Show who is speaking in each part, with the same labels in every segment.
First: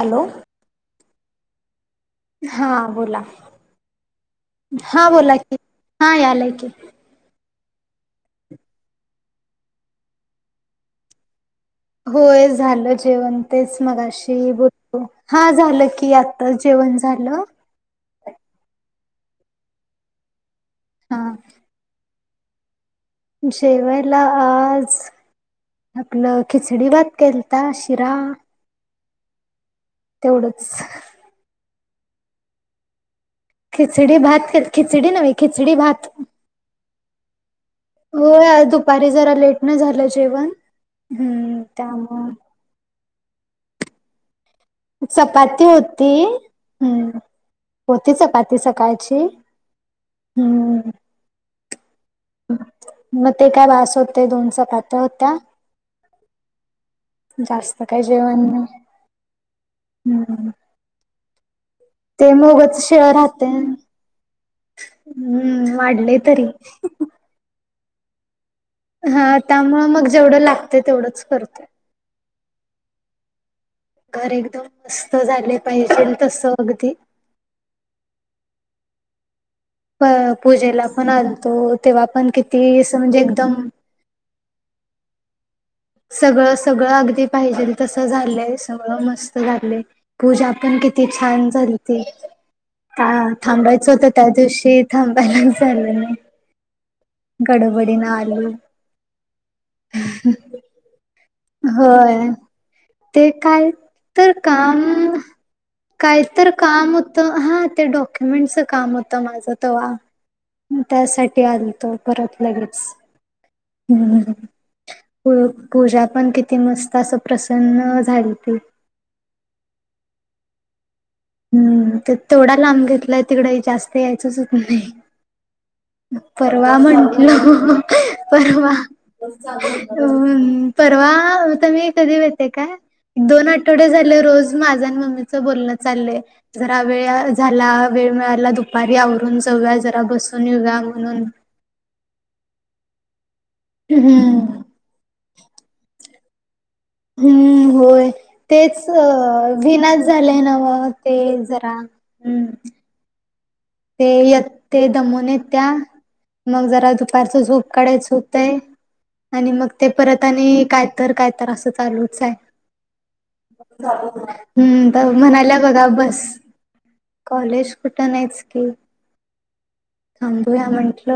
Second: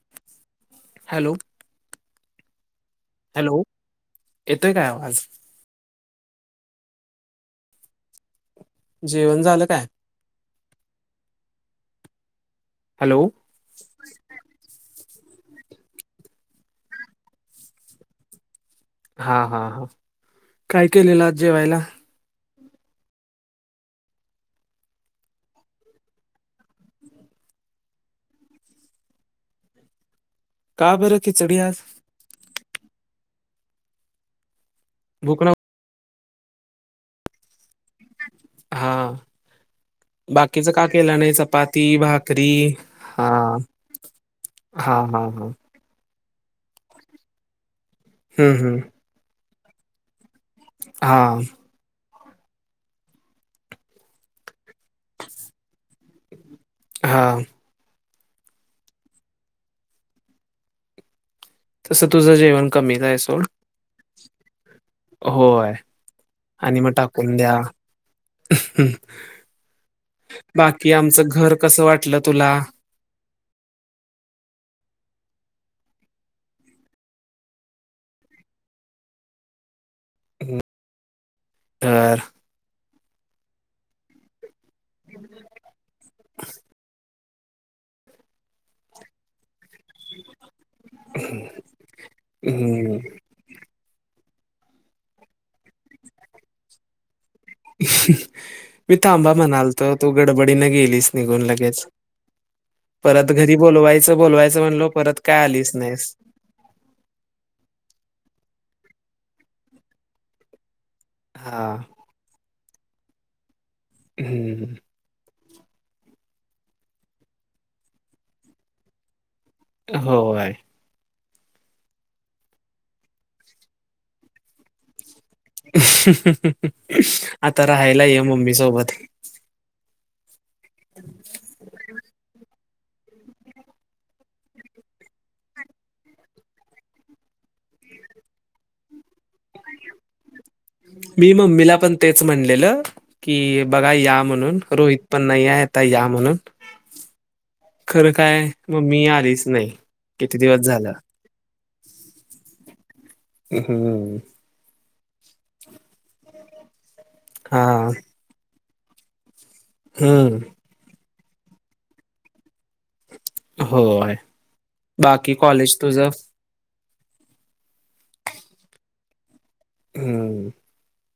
Speaker 1: Hello.
Speaker 2: Hello.
Speaker 1: हा बोला
Speaker 2: hello येतोय काय
Speaker 1: हा
Speaker 2: आवाज
Speaker 1: बोला कि हा यालाय की.
Speaker 2: जेवण झालं काय.
Speaker 1: होय झालं
Speaker 2: हॅलो
Speaker 1: जेवण. तेच मगाशी बोलो हा झालं की आता जेवण झालं.
Speaker 2: हा हा हा काय
Speaker 1: हा
Speaker 2: केलेलं आज जेवायला.
Speaker 1: जेवायला आज. आपलं खिचडी भात केलता शिरा. तेवढंच.
Speaker 2: का बरं खिचडी आज.
Speaker 1: खिचडी भात खिचडी नव्हे
Speaker 2: भूक ना
Speaker 1: खिचडी भात. होय
Speaker 2: हा
Speaker 1: दुपारी जरा लेट न झालं जेवण
Speaker 2: बाकीच का केलं नाही
Speaker 1: हम्म
Speaker 2: चपाती
Speaker 1: त्यामुळे
Speaker 2: भाकरी हा. हा हा हा
Speaker 1: चपाती होती हम्. होती
Speaker 2: हम्म
Speaker 1: चपाती
Speaker 2: हम्म
Speaker 1: सकाळची हम्म.
Speaker 2: हां.
Speaker 1: मग ते काय वास होतते दोनच पाात. होत
Speaker 2: हा
Speaker 1: जास्त. स काय जेवण हम्म.
Speaker 2: तसं
Speaker 1: ते
Speaker 2: तुझं जेवण
Speaker 1: मोगच
Speaker 2: कमीच
Speaker 1: शिळ
Speaker 2: आहे सोड
Speaker 1: राहते
Speaker 2: होय
Speaker 1: हम्म वाढले तरी
Speaker 2: आणि मग द्या
Speaker 1: हा त्यामुळं मग जेवढं लागते
Speaker 2: बाकी आमच
Speaker 1: तेवढंच
Speaker 2: घर
Speaker 1: करते
Speaker 2: कसं वाट म्हटलं तुला.
Speaker 1: घर एकदम मस्त झाले पाहिजे तस अगदी. प पूजेला पण आणतो तेव्हा
Speaker 2: घर
Speaker 1: पण किती अस म्हणजे एकदम. सगळं सगळं अगदी पाहिजे तसं झालंय सगळं मस्त झालंय पूजा पण किती ती छान झालती
Speaker 2: हम्म.
Speaker 1: का. थांबायचं होत त्या दिवशी थांबायला झालं नाही. गडबडीनं आलो
Speaker 2: मी तांबा म्हणालतो तू गडबडीन गेलीस निघून लगेच.
Speaker 1: होय
Speaker 2: परत
Speaker 1: ते
Speaker 2: घरी
Speaker 1: काय
Speaker 2: बोलवायचं
Speaker 1: तर
Speaker 2: बोलवायचं
Speaker 1: काम
Speaker 2: म्हणलो परत काय आलीच नाहीस.
Speaker 1: काय तर काम होत हा ते डॉक्युमेंटच काम होतं माझं त. त्यासाठी
Speaker 2: हा
Speaker 1: आली तो परत लगेचच हम्
Speaker 2: हम्म
Speaker 1: पू पूजा पण किती मस्त असं प्रसन्न झाली त.
Speaker 2: होय.
Speaker 1: हम्म तर तेवढा लांब घेतला तिकडे जास्त यायचंच होत नाही. परवा
Speaker 2: आता
Speaker 1: म्हंटल
Speaker 2: राहायला ये मम्मी
Speaker 1: परवा.
Speaker 2: सोबत
Speaker 1: अ परवाता मी कधी भेते काय. दोन आठवडे झाले रोज माझा आणि मम्मीचं बोलणं चाललंय. जरा वेळ झाला वेळ मिळाला दुपारी आवरून जवया जरा बसून. येऊया म्हणून.
Speaker 2: मी मम्मीला पण तेच म्हणलेलं की बघा या म्हणून.
Speaker 1: हम्म
Speaker 2: रोहित पण नाही आहे. आता या म्हणून
Speaker 1: हम्म होय
Speaker 2: खरं काय
Speaker 1: तेच अ
Speaker 2: मम्मी आलीच नाही
Speaker 1: विनाच
Speaker 2: किती
Speaker 1: झालेय
Speaker 2: दिवस
Speaker 1: नाव
Speaker 2: झालं
Speaker 1: ते जरा. हम्म. ते
Speaker 2: हम्म
Speaker 1: ये ते दमून येत त्या मग जरा दु पारचा
Speaker 2: हा
Speaker 1: झोप काढायचा होतय आणि मग ते परत
Speaker 2: हम्म
Speaker 1: आणि काय तर काय तर असं चालूच आहे.
Speaker 2: होय
Speaker 1: हम्म तर
Speaker 2: बाकी
Speaker 1: म्हणाल्या
Speaker 2: कॉलेज
Speaker 1: बघा
Speaker 2: तुझं
Speaker 1: बस. कॉलेज कुठं नाहीच कि
Speaker 2: हम्म
Speaker 1: थांबूया म्हंटल.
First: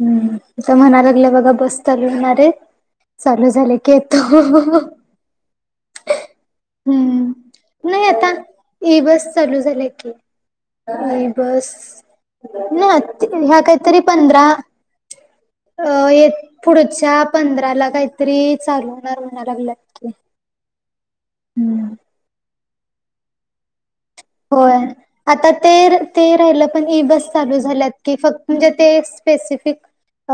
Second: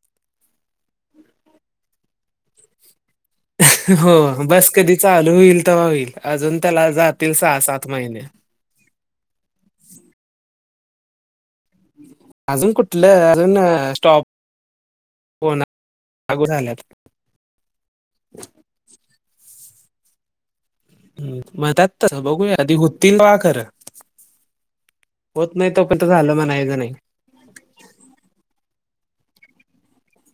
Speaker 1: हम्म, त्या म्हणा लागल्या बघा बस चालू होणार आहे. चालू झाले की
Speaker 2: हो
Speaker 1: येतो
Speaker 2: बस कधी चालू होईल तेव्हा होईल अजून त्याला जातील सहा-सात महिने.
Speaker 1: ई-बस चालू झाले की ई-बस
Speaker 2: अजून
Speaker 1: ना
Speaker 2: कुठलं अजून
Speaker 1: ह्या काहीतरी
Speaker 2: स्टॉप
Speaker 1: पंधरा
Speaker 2: कोणा
Speaker 1: अ येत
Speaker 2: लागू झाल्यात
Speaker 1: पुढच्या पंधराला काहीतरी चालू होणार म्हणा लागलंय.
Speaker 2: म्हणतात तसं बघूया आधी होतील तेव्हा खरं.
Speaker 1: होय आता
Speaker 2: होत नाही
Speaker 1: ते
Speaker 2: तोपर्यंत
Speaker 1: ते
Speaker 2: झालं
Speaker 1: राहिलं
Speaker 2: म्हणायचं
Speaker 1: पण
Speaker 2: नाही
Speaker 1: ई-बस चालू झाल्यात. कि फक्त म्हणजे ते स्पेसिफिक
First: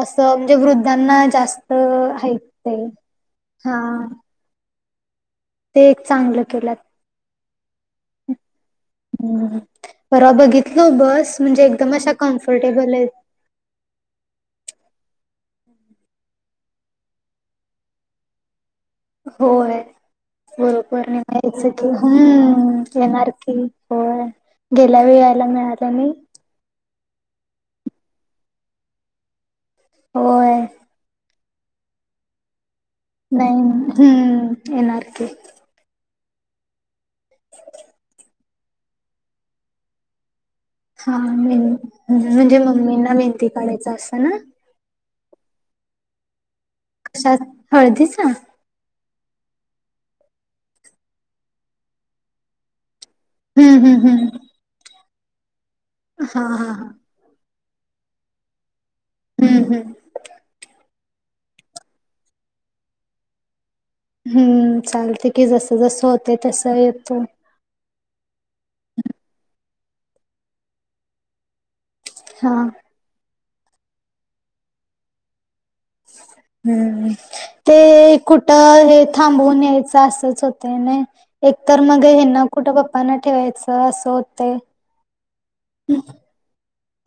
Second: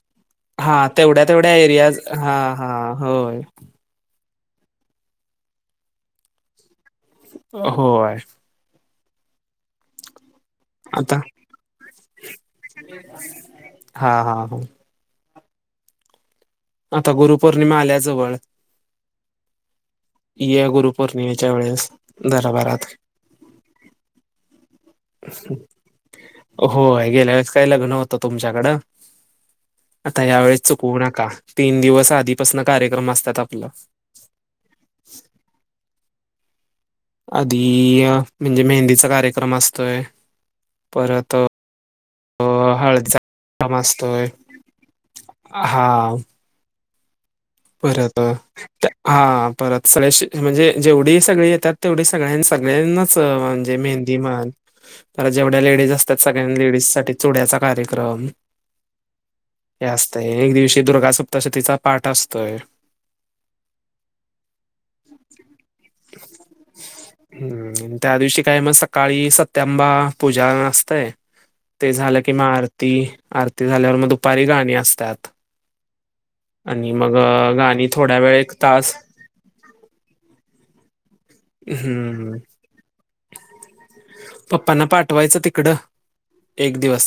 Speaker 1: असं म्हणजे
Speaker 2: हा तेवढ्या
Speaker 1: वृद्धांना
Speaker 2: तेवढ्या
Speaker 1: जास्त
Speaker 2: एरियाज हा
Speaker 1: आहे
Speaker 2: हा
Speaker 1: ते
Speaker 2: होय
Speaker 1: हा. ते एक चांगलं केल्यात.
Speaker 2: होय.
Speaker 1: हम्म परवा बघितलो
Speaker 2: आता
Speaker 1: बस म्हणजे एकदम अशा कम्फर्टेबल आहेत.
Speaker 2: हा हा हो. आता गुरुपौर्णिमा आल्याजवळ.
Speaker 1: होय
Speaker 2: ये
Speaker 1: गुरुपौर्णिमा
Speaker 2: गुरुपौर्णिमेच्या
Speaker 1: यायच
Speaker 2: वेळेस
Speaker 1: की
Speaker 2: जरा
Speaker 1: हां
Speaker 2: भरात
Speaker 1: येणार की. होय गेल्या वेळे यायला मिळाल्या नाही.
Speaker 2: होय गेल्या वेळेस काही लग्न होतं तुमच्याकडं आता
Speaker 1: होय
Speaker 2: यावेेळेस चुकवू नका. तीन दिवस आधीपसनं कार्यक्रम असतात
Speaker 1: नाही
Speaker 2: आपला.
Speaker 1: हम्म येणार की.
Speaker 2: आदी या म्हणजे मेहंदीचा कार्यक्रम असतोय.
Speaker 1: हा
Speaker 2: परत अ,
Speaker 1: मेन म्हणजे मम्मींना
Speaker 2: हळदीचा
Speaker 1: मेंदी
Speaker 2: कार्यक्रम
Speaker 1: काढायच असं
Speaker 2: असतोय
Speaker 1: ना.
Speaker 2: हा.
Speaker 1: कशाच
Speaker 2: परत अ त हा परत स्लॅश म्हणजे जेवढी सगळे येतात तेवढी सगळ्यांच सगळ्यांनाच म्हणजे
Speaker 1: हम्म हम्म
Speaker 2: मेहंदी
Speaker 1: हम्म
Speaker 2: माल तर जेवढ्या लेडीज असतात
Speaker 1: हा हा
Speaker 2: सगळ्यां
Speaker 1: हा
Speaker 2: लेडीज साठी चुड्याचा कार्यक्रम
Speaker 1: हम्म हम्म
Speaker 2: हे अस तय एक दिवशी दुर्गासप्तशतीचा पाठ असतोय.
Speaker 1: हम्म चालते की जसं जसं होते तसं येतो.
Speaker 2: हम्म त्या दिवशी काय म सकाळी सत्यांबा पूजा असतय. ते झालं किं मा
Speaker 1: हा
Speaker 2: आरती आरती झाल्यावर मग दुपारी गाणी असत्यात.
Speaker 1: हम्म,
Speaker 2: गाणी
Speaker 1: ते
Speaker 2: थोड्या वेळ एक
Speaker 1: कुठं
Speaker 2: तास
Speaker 1: हे थांबवून यायच असच होत नाही एकतर मग
Speaker 2: हम्म
Speaker 1: ह्यांना कुठं पप्पांना ठेवायचं? असं होतंय.
Speaker 2: पप्पांना पाठवायचं तिकडं एक दिवस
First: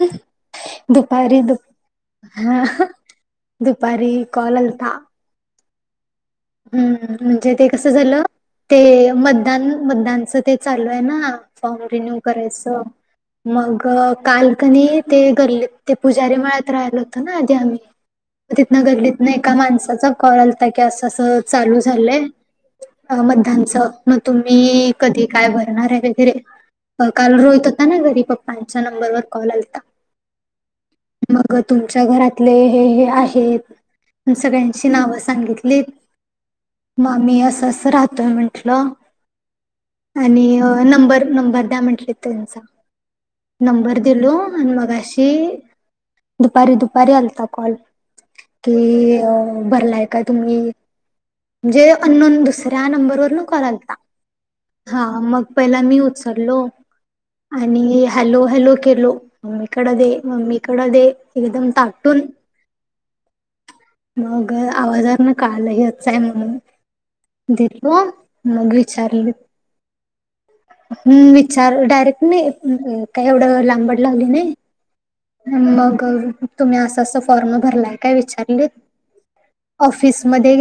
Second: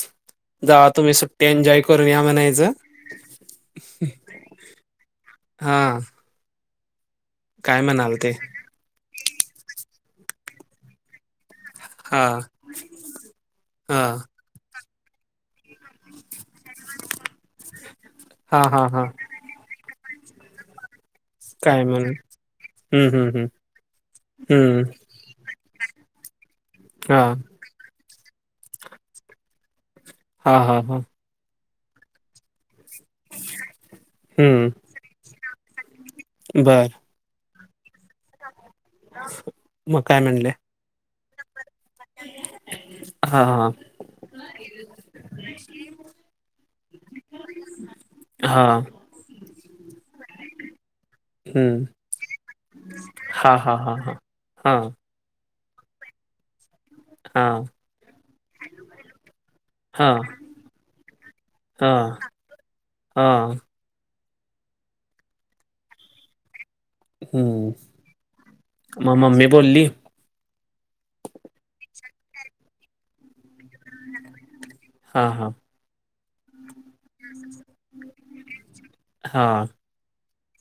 Speaker 2: जावा तुम्ही
Speaker 1: दुपारी
Speaker 2: सुट्टी
Speaker 1: दु
Speaker 2: एन्जॉय करून या
Speaker 1: हा
Speaker 2: म्हणायचं.
Speaker 1: दुपारी कॉल आलता?
Speaker 2: हा.
Speaker 1: हम्म, म्हणजे ते
Speaker 2: काय
Speaker 1: कसं
Speaker 2: म्हणाल
Speaker 1: झालं
Speaker 2: ते
Speaker 1: ते मतदान मतदानचा ते चालू आहे ना फॉर्म रिन्यू
Speaker 2: हा
Speaker 1: करायचं मग
Speaker 2: हा
Speaker 1: काल कनी ते गल्लीत ते पुजारी मळ्यात राहिलं होतं ना आधी आम्ही
Speaker 2: हा
Speaker 1: तिथनं
Speaker 2: हा हा
Speaker 1: गल्लीत ने एका माणसाचा कॉल आलता कि असं तर चालू
Speaker 2: काय म्हण
Speaker 1: झालंय
Speaker 2: हम्म हम्म हम्म
Speaker 1: मतदानचा मग
Speaker 2: हम्म
Speaker 1: तुम्ही कधी काय भरणार आहे वेगरे
Speaker 2: हा
Speaker 1: काल रोहित होता ना घरी पप्पांच्या नंबरवर कॉल आलता.
Speaker 2: हा हा हा.
Speaker 1: मग तुमच्या घरातले हे हे आहेत सगळ्यांची नाव सांगितली
Speaker 2: बरं
Speaker 1: म आमी असा आसा राहतोय म्हंटल
Speaker 2: मग काय
Speaker 1: आणि
Speaker 2: म्हणले
Speaker 1: न त्यां म्हटले त्यांचा
Speaker 2: हा हा
Speaker 1: नंबर दिलो आणि मग अशी दुपारी दुपारी आलता कॉल
Speaker 2: हा
Speaker 1: कि भरलाय का तुम्ही
Speaker 2: हम्म
Speaker 1: म्हणजे अन्नन दुसऱ्या नंबरवर न
Speaker 2: हा
Speaker 1: कॉल
Speaker 2: हा
Speaker 1: आलात
Speaker 2: हा हा
Speaker 1: हा मग पहिला मी उचललो
Speaker 2: हा
Speaker 1: आणि हॅलो हॅलो केलो मम्मीकड दे
Speaker 2: हा
Speaker 1: मम्मीकडे दे एकदम ताटून
Speaker 2: हम
Speaker 1: मग आवाजार ना कालहीच आहे म्हणून
Speaker 2: हम्म
Speaker 1: दिल्वा मघी
Speaker 2: मग
Speaker 1: चारली
Speaker 2: मम्मी बोलली
Speaker 1: हम् विचार डायरेक्ट मी का एवढं ला म
Speaker 2: हा हा
Speaker 1: तु फॉर्म भरलाय का विचारले
Speaker 2: हा
Speaker 1: ऑफिस म गे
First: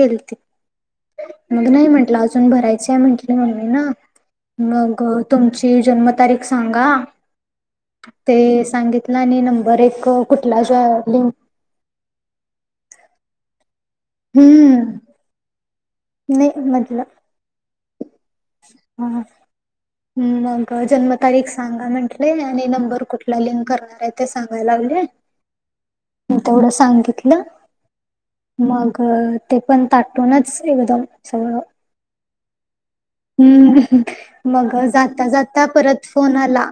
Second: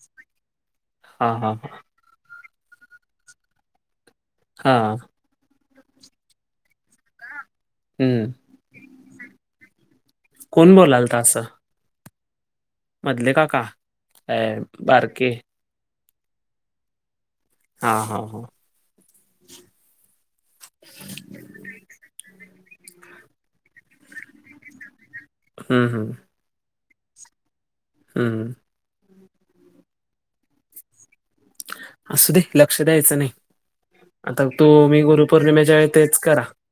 Speaker 2: हा हा
Speaker 1: मग नाही म्हंटलं अजून भरायच आहे म्हटले मममी ना
Speaker 2: हा
Speaker 1: मग तुमची जन्मतारीख सांगा
Speaker 2: हम्म
Speaker 1: ते सांगितलं आणि नंबर एक कुठला
Speaker 2: कोण
Speaker 1: ज्या
Speaker 2: बोलाल तर
Speaker 1: लिं
Speaker 2: असं मधले काका अ
Speaker 1: हम्म
Speaker 2: बारके
Speaker 1: नाही मजलं
Speaker 2: हा हा हा
Speaker 1: हम् मग जन्मतारीख सांगा म्हंटले आणि नंबर कुठला लिंक करणार आहे ते सांगायला लागले
Speaker 2: हम् हम्
Speaker 1: मी तेवढं सांगितलं
Speaker 2: हम
Speaker 1: मग ते पण ताटूनच एकदम सळ
Speaker 2: असू दे लक्ष द्यायचं नाही
Speaker 1: हम्म
Speaker 2: आता तो
Speaker 1: मग
Speaker 2: मी
Speaker 1: जाता जाता
Speaker 2: गुरुपौर्णिमेच्या वेळी
Speaker 1: परत
Speaker 2: तेच
Speaker 1: फोन
Speaker 2: करा
Speaker 1: आला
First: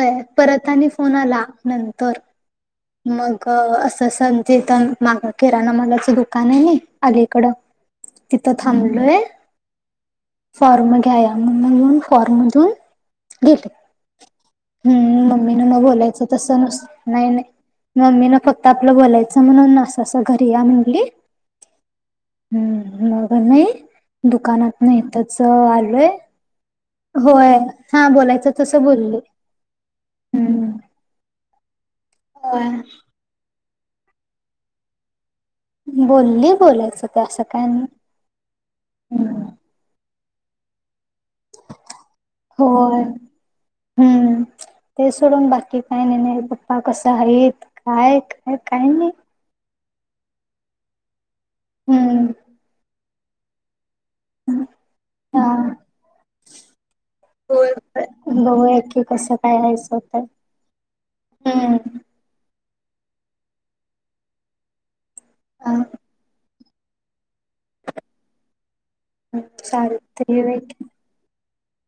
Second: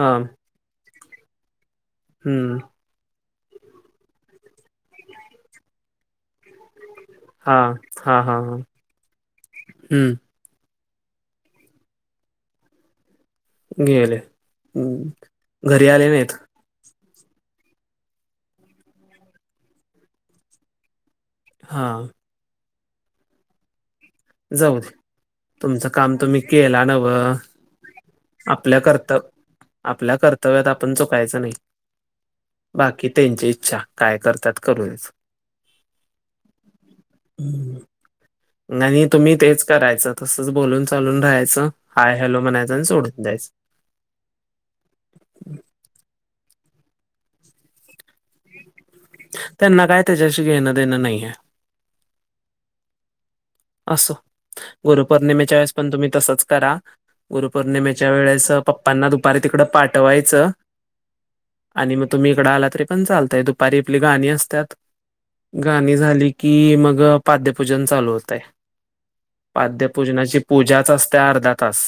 Speaker 2: हा
Speaker 1: परत आणि फोन आला नंतर
Speaker 2: हम्म
Speaker 1: मग असं संजेतन माग किराणामालाच दुकान आहे ना अलीकडं
Speaker 2: हा हा हा हा
Speaker 1: तिथं थांबलोय
Speaker 2: हम्म
Speaker 1: फॉर्म घ्या म्ह मून फॉर्मधून घट
Speaker 2: गेले
Speaker 1: हम्म मम्मी ना मग
Speaker 2: घरी आले
Speaker 1: बोलायचं
Speaker 2: नाहीत
Speaker 1: तस नसत नाही नाही मम्मी ना फक्त आपलं बोलायचं म्हणून अस असं घरी या म्हटली
Speaker 2: हां
Speaker 1: हम्म म घर नाही
Speaker 2: जाऊ
Speaker 1: दुकानात
Speaker 2: दे
Speaker 1: नाही तरच
Speaker 2: तुमचं
Speaker 1: आलोय
Speaker 2: काम तुम्ही केला नव
Speaker 1: होय हा बोलायचं तस
Speaker 2: आपल्या
Speaker 1: बोलल
Speaker 2: कर्तव्य आपल्या कर्तव्यात आपण चुकायचं नाही
Speaker 1: होय.
Speaker 2: बाकी त्यांची इच्छा काय करतात करूच
Speaker 1: बोलली बोलायचं ते असं काय
Speaker 2: हम्म,
Speaker 1: नाही
Speaker 2: आणि तुम्ही तेच करायचं तसच बोलून चालून राहायचं हय हॅलो म्हणायचं आणि
Speaker 1: होय
Speaker 2: सोडून द्यायचं
Speaker 1: हम्म ते सोडून बाकी काही नाही नाही पप्पा कसं आहेत काय काय काय नाही
Speaker 2: त्यांना काय त्याच्याशी घेणं देणं नाहीय
Speaker 1: हम्म
Speaker 2: असो
Speaker 1: हा
Speaker 2: गुरुपौर्णिमेच्या वेळेस पण तुम्ही तसंच करा गुरुपौर्णिमेच्या वेळेस
Speaker 1: बघूया की
Speaker 2: पप्पांना
Speaker 1: कसं
Speaker 2: दुपारी
Speaker 1: काय
Speaker 2: तिकडं
Speaker 1: हायस होतंय
Speaker 2: पाठवायचं
Speaker 1: हम्म
Speaker 2: आणि मग तुम्ही इकडं आला तरी पण चालतय दुपारी आपली गाणी असतात
Speaker 1: हा.
Speaker 2: गाणी झाली की मग पाद्यपूजन चालू होतय पाद्यपूजनाची
Speaker 1: चालतंय वेट
Speaker 2: पूजाच असते त्या अर्धा तास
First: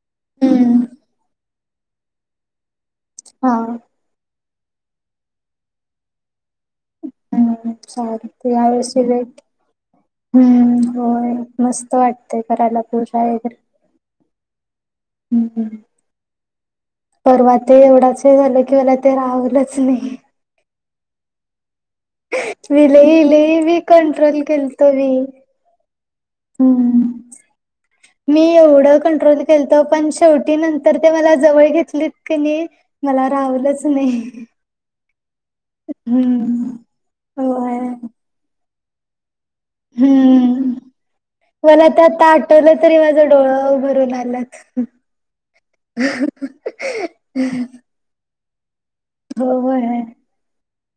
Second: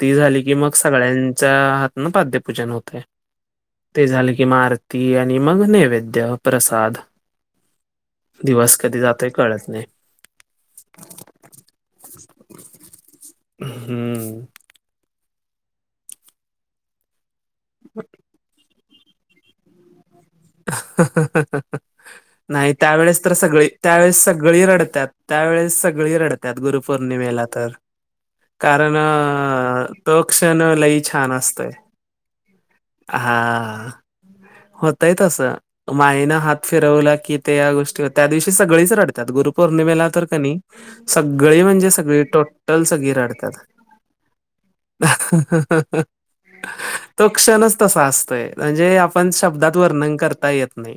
Speaker 2: ती झाली की मग
Speaker 1: हम्म
Speaker 2: सगळ्यांच्या हात ना पाद्यपूजन होतं
Speaker 1: हा
Speaker 2: ते झाले की मरुती आणि मग नैवेद्य प्रसाद
Speaker 1: हम ले त
Speaker 2: दिवस
Speaker 1: यारस
Speaker 2: कधी जातोय
Speaker 1: रेट
Speaker 2: कळत नाही
Speaker 1: हम्म होय मस्त वाटतेय करायला पूजा वगैरे
Speaker 2: हम्म
Speaker 1: ह् परवा ते एवढाच झालं कि मला ते रावलंच नाही
Speaker 2: ह नाही
Speaker 1: मी लई
Speaker 2: त्यावेळेस तर
Speaker 1: लई
Speaker 2: सगळी
Speaker 1: मी
Speaker 2: त्यावेळेस
Speaker 1: कंट्रोल
Speaker 2: सगळी
Speaker 1: केलतो
Speaker 2: रडतात
Speaker 1: मी
Speaker 2: त्यावेेळेस सगळी रडतात त्यात
Speaker 1: हम्म
Speaker 2: गुरुपौर्णिमेला तर
Speaker 1: मी
Speaker 2: कारण
Speaker 1: एवढं कंट्रोल केलतो
Speaker 2: अ,
Speaker 1: पण
Speaker 2: तो
Speaker 1: शेवटी
Speaker 2: क्षण
Speaker 1: नंतर
Speaker 2: लई
Speaker 1: ते
Speaker 2: छान
Speaker 1: मला जवळ
Speaker 2: असतोय
Speaker 1: घेतलेत की नाही मला रावलंच नाही
Speaker 2: स मायनं हात
Speaker 1: हम्म
Speaker 2: फिरवला की ते या
Speaker 1: होय
Speaker 2: गोष्टी त्या दिवशी सगळीच रड गुरुपौर्णिमेला तर क नाही
Speaker 1: हम्म
Speaker 2: सगळी
Speaker 1: मला
Speaker 2: म्हणजे
Speaker 1: ते
Speaker 2: सगळी
Speaker 1: आता आठवलं
Speaker 2: टोटल
Speaker 1: तरी
Speaker 2: सगळी
Speaker 1: माझं
Speaker 2: राडतात
Speaker 1: डोळं भरून आल्यात.
Speaker 2: तो क्षणच तसा असतोय म्हणजे आपण
Speaker 1: हो
Speaker 2: शब्दात
Speaker 1: होय
Speaker 2: वर्णन
Speaker 1: होय
Speaker 2: करता येत नाही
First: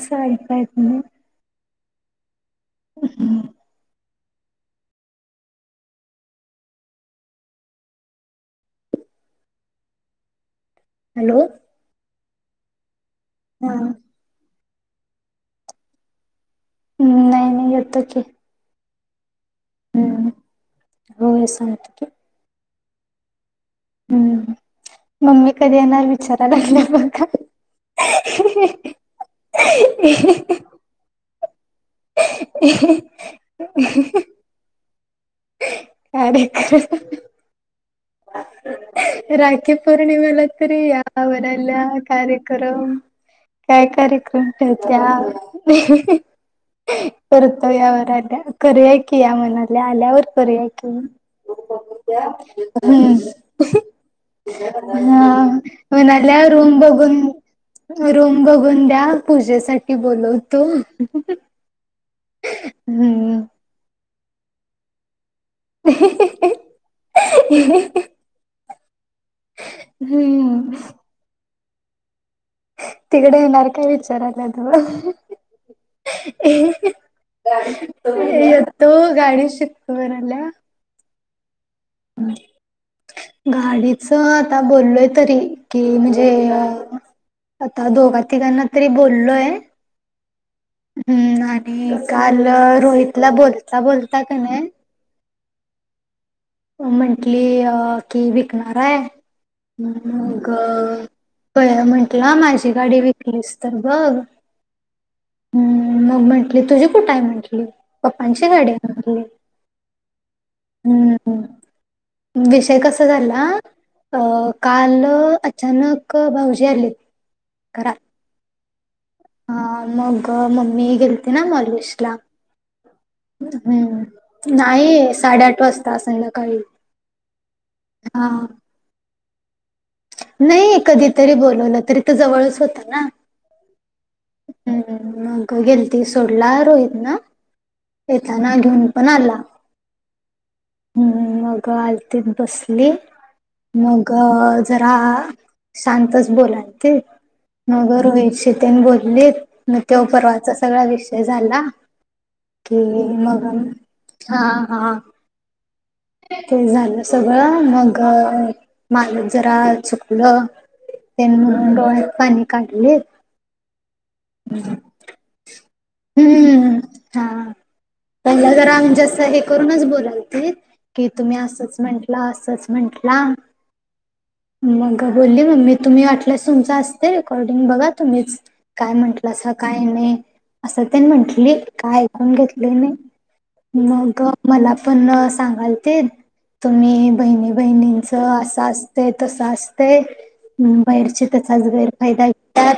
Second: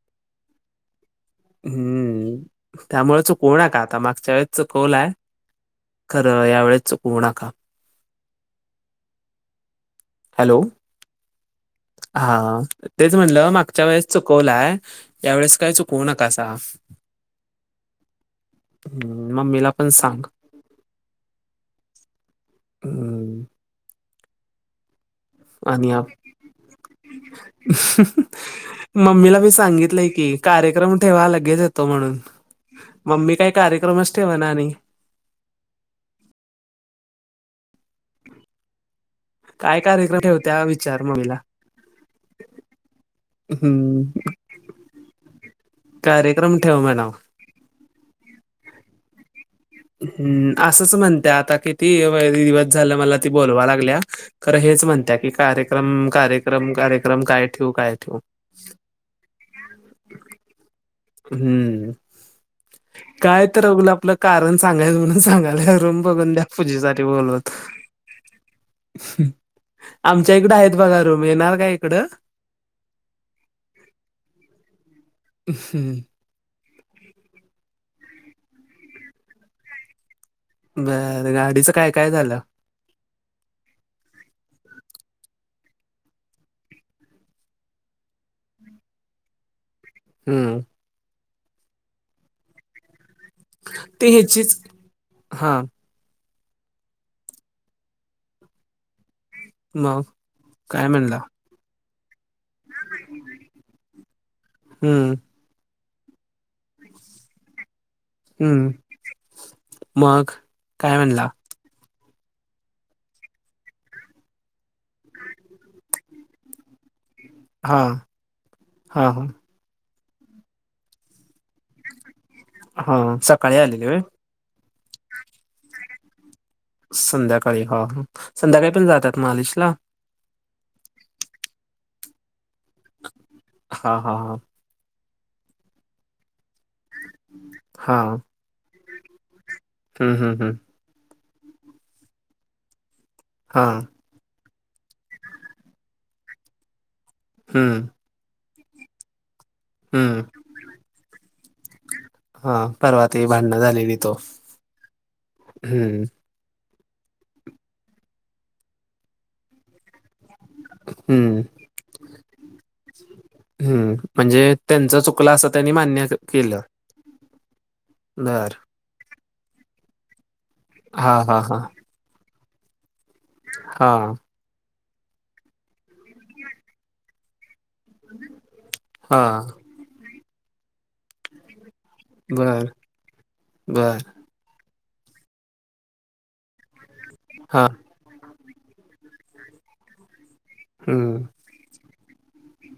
Speaker 1: साडेपाच ना
Speaker 2: हम्म त्यामुळे तू कोण आहे का आता मागच्या व चुकवलाय खरं या वेळेस चुकवू नका हॅलो
Speaker 1: हॅलो
Speaker 2: हा तेच म्हणलं
Speaker 1: हा
Speaker 2: मागच्या वेळेस चुकवलाय यावेेळेस काय चुकवू नका अस
Speaker 1: ् नाही नाही येत त की
Speaker 2: ह् मममीला पण सांग
Speaker 1: हो सांगत क
Speaker 2: हम्
Speaker 1: हम्म मम्मी कधी येणार
Speaker 2: आप-
Speaker 1: विचाराला लाग ना ब का
Speaker 2: मम्मीला मी सांगितलंय की कार्यक्रम ठेवा लगेच येतो म्हणून मम्मी काही कार्यक्रमच ठेवा ना आणि
Speaker 1: का ह ह राखी
Speaker 2: काय कार्यक्रम
Speaker 1: पौर्णिमलात
Speaker 2: ठेवत्या विचार मम्मीला
Speaker 1: यावररला कार्यक्रम काय
Speaker 2: हम्म
Speaker 1: कार्यक्रम ठ त्या
Speaker 2: कार्यक्रम ठेव म्हणाव
Speaker 1: पर्तव या्या वराल्या करूय की या मनातल्या आल्यावर
Speaker 2: हम्म,
Speaker 1: करूया
Speaker 2: असंच
Speaker 1: की
Speaker 2: म्हणत्या आता किती व- दिवस झालं
Speaker 1: हम्म
Speaker 2: मला त बलावा लागल्या खर हेच म्हणत की
Speaker 1: हा
Speaker 2: कार्यक्रम
Speaker 1: म्हणाल्या
Speaker 2: कार्यक्रम
Speaker 1: रूम बघून
Speaker 2: कार्यक्रम काय ठेवू काय ठेवू
Speaker 1: रूम बघून द्या पूजेसाठीठी बोलवतो
Speaker 2: हम्म
Speaker 1: हम्म
Speaker 2: काय तर अगलं आपलं कारण सांगायच म्हणून सांगा रम बगध्या पूजेसाठी बोल होत आमच्या इकडं
Speaker 1: हम्म
Speaker 2: आहेत बघा रूम येणार का इकडं
Speaker 1: तिकडे येणार काय विचारायला तू
Speaker 2: ह हं
Speaker 1: येतो गाडी शिकत म्हणाल्या
Speaker 2: बरं गाडीचं काय काय झालं
Speaker 1: गाडीच आता बोललोय तरी कि म्हणजे आता दोघा तिघांना तरी बोललोय
Speaker 2: हम्म.
Speaker 1: हम्म आणि काल रोहितला बोलता
Speaker 2: ते
Speaker 1: बोलता का
Speaker 2: ह्याचीच
Speaker 1: नाही.
Speaker 2: हा.
Speaker 1: म्हंटली अ की विकणार आहे मग
Speaker 2: काय म्हणला?
Speaker 1: प म्हंटलं माझी गाडी विकलीस तर बघ.
Speaker 2: हम्म.
Speaker 1: हम् मग म्हंटली तुझी कुठ आहे म्हंटली. पप्पांची
Speaker 2: हम्म.
Speaker 1: गाडीली
Speaker 2: मग काय
Speaker 1: हम्म.
Speaker 2: म्हणला?
Speaker 1: विषय कसा झाला. अ काल अचानक भाऊजी आले.
Speaker 2: हां हां हां.
Speaker 1: हा मग मम्मी गेलती ना मॉलश ला
Speaker 2: हा, सकाळी आलेले व्हय?
Speaker 1: हम्. नाही साडेआठ वाजता संंध्याकाळी
Speaker 2: संध्याकाळी हा संध्याकाळी पण जातात महालेश ला.
Speaker 1: नाही कधीतरी बोलवलं तरी तर जवळच होतं ना.
Speaker 2: हा हा हा.
Speaker 1: हम्म मग गेल ती सोडला रहेत ना येत. घेऊन पण आला.
Speaker 2: हम् हम् हम.
Speaker 1: हम्म मग आलतीत बसली
Speaker 2: हां.
Speaker 1: मग जरा शांतच बोलायते
Speaker 2: हं,
Speaker 1: मग रोई शितन बोलले. म ते
Speaker 2: हं.
Speaker 1: परर्वाचा सगळा विषय झाला.
Speaker 2: हां.
Speaker 1: क
Speaker 2: परवा ती
Speaker 1: मग
Speaker 2: भांडणं
Speaker 1: हा हा.
Speaker 2: हम्म.
Speaker 1: ते झालं सगळं मग माल जरा चुकलं. त्यां
Speaker 2: हं,
Speaker 1: म्हणून डोळ्यात पाणी काढले.
Speaker 2: हम्म म्हणजे त्यांच चुकलं असं त्यांनी मान्य केलं.
Speaker 1: हम्म हा प
Speaker 2: बरं.
Speaker 1: जजसं हे करूनच बोलावते की
Speaker 2: हां,
Speaker 1: तुम्ही
Speaker 2: हां,
Speaker 1: असंच म्हण. असंच म्हंटलं.
Speaker 2: हा.
Speaker 1: मग होली मग मी तुम्ही वाटल्यास तुमच असते रेकॉर्डिंग बघा. तुम्हीच काय म्हंटलं असं
Speaker 2: हां.
Speaker 1: काय नाही असं त्यांनी म्हंटली. का ऐकून
Speaker 2: बरं,
Speaker 1: घेतले नाही
Speaker 2: बरं.
Speaker 1: मग मला पण सांगाल. तुम्ही बहिणी
Speaker 2: हां.
Speaker 1: बहिणींच असं असतंय तस असतंय. म
Speaker 2: हं.
Speaker 1: बाहेरचे तसाच गैरफायदा घेतात.